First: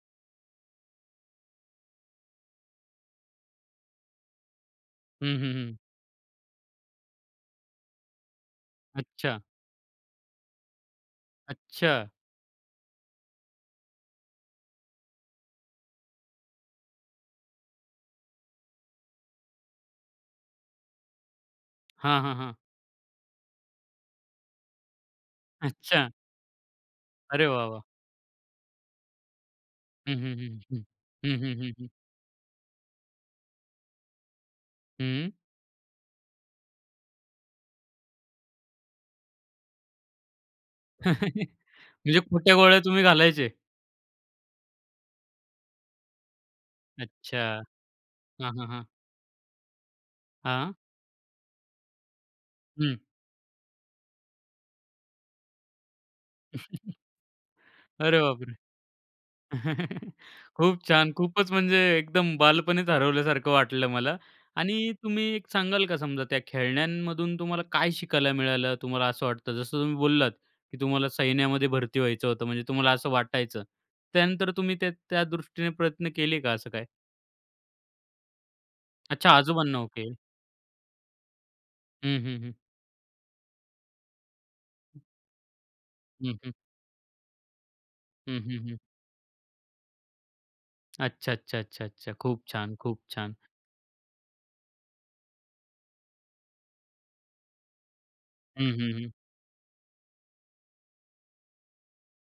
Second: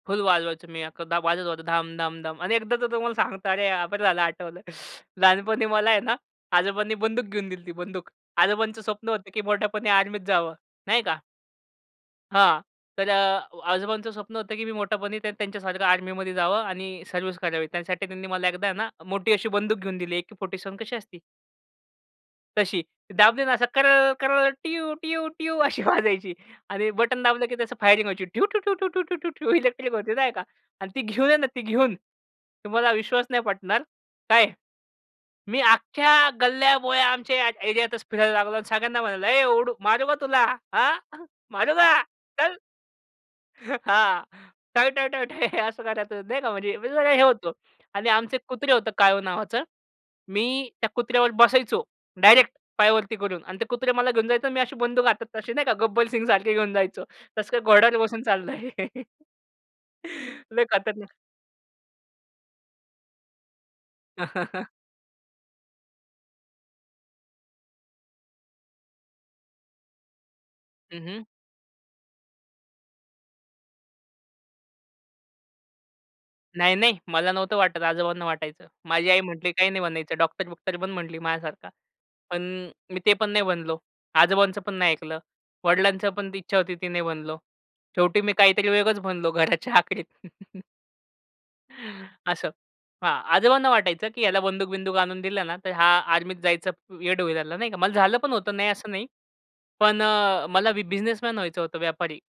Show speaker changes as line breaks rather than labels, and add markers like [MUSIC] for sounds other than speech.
फुल वाजवायचो. मी एकदा वाजवत होतो धाम, धाम, धाम आणि एकदा तर तुम्हाला सांगता, अरे बरं झालं आठवलं
हं, हं,
लहानपणी
हं.
मला आहे ना, आजोबांनी बंदूक घेऊन दिली ती बंदूक. आजोबांचं स्वप्न होतं की
अच्छा.
मोठेपणी आर्मीत जावं, नाही का.
अच्छा.
हां, तर अ, आजोबांचं स्वप्न होतं की मी मोठेपणी त्या त्यांच्यासारखं आर्मीमध्ये जावं आणि सर्व्हिस करावी. त्यासाठी त्यांनी मला एकदा ना, मोठी अशी बंदूक घेऊन दिली, अेके-फोर्टी सेव्हन कशी असती.
हां, हां, हां.
तशी. दाबली ना असं कर-कर-ट्यू-ट्यू-ट्यू अशी
अच्छा.
वाजायची आणि बटन दाबलं
अरे
की
वाह,
त्या
वाह!
फायरिंग वहायची ड्यू-ठू-टू-टू-टू-टू इलेक्ट्रिक होती
हं,
नाही
हं,
का
हं, हं.
आणि ती घेऊन आहे
हं,
ना
हं,
ती
हं, हं.
घेऊन तुम्हाला विश्वास नाही पटणार काय?
हं.
मी अख्ख्या गल्ल्या-बोळ्या आमच्या एरियात तच फिरायला लागलो आणि सगळ्यांना म्हणालो, "ए ओडू, मारू का तुला? हां,
[CHUCKLES] म्हणजे
मारू का?
खोट्या
चल".
गोळ्या तुम्ही घालायचे.
[CHUCKLES] हां, टाय-टाय-टाय [CHUCKLES] असं करायचो, देना म्हणजे मी जरा हे
अच्छा.
होतो आणि आमचं एक
हां, हां,
कुत्रे
हां.
होतं, काळू नावाचं. मी
हां.
त्या कुत्र्यावर बसायचो डायरेक्ट
हं.
पायावरती करून, आणि ते कुत्रे मला घेऊन जायचं, आणि मी अशी बंदूक हातात, तशी नाही का, गब्बल सिंगसारखे घेऊन
[CHUCKLES]
जायचो. तसं काही घोड्यावर
अरे
बसून
बाप रे!
चाललोय. [CHUCKLES]
[CHUCKLES]
लय
खूप छान,
खतरनाक.
खूपच म्हणजे एकदम बालपणीच हरवल्यासारखं वाटलं मला
[LAUGHS]
आणि तुम्ही एक सांगाल का, समजा त्या खेळण्यांमधून तुम्हाला काय शिकायला मिळालं, तुम्हाला असं वाटतं? जसं तुम्ही बोललात की
हं,
तुम्हाला
हं.
सैन्यामध्ये भरती व्हायचं होतं, म्हणजे तुम्हाला असं वाटायचं, त्यानंतर तुम्ही त्या त्या दृष्टीने प्रयत्न केले का असं काय?
नाही-नाही. मला नव्हतं वाटत, आजोबांना वाटायचं. माझी आई
अच्छा.
म्हटली, "काही नाही
आजोबांना. ओके.
बनायचं. डॉक्टर-बुक्टर बन" म्हटली माझ्यासारखा.
हं,
पण
हं, हं.
मी ते पण नाही बनलो. आजोबांचं पण नाही ऐकलं. वडिलांची पण
हं, हं.
इच्छा होती, ती नाही बनलो. शेवटी मी
हं, हं,
काहीतरी
हं.
वेगळंच बनलो घराच्या आखरीत. [CHUCKLES]
अच्छा, अच्छा, अच्छा, अच्छा. खूप
असं
छान, खूप
हां,
छान.
आजोबांना वाटायचं की ह्याला बंदूक-बिंदूक आणून दिलं ना, तर हा आर्मीत जायचं वेड होईल ना, नाही का. मला झालं पण होतं,
हं,
नाही असं
हं,
नाही.
हं.
पण अ, मला बिझनेसमन व्हायचं होतं, व्यापारी.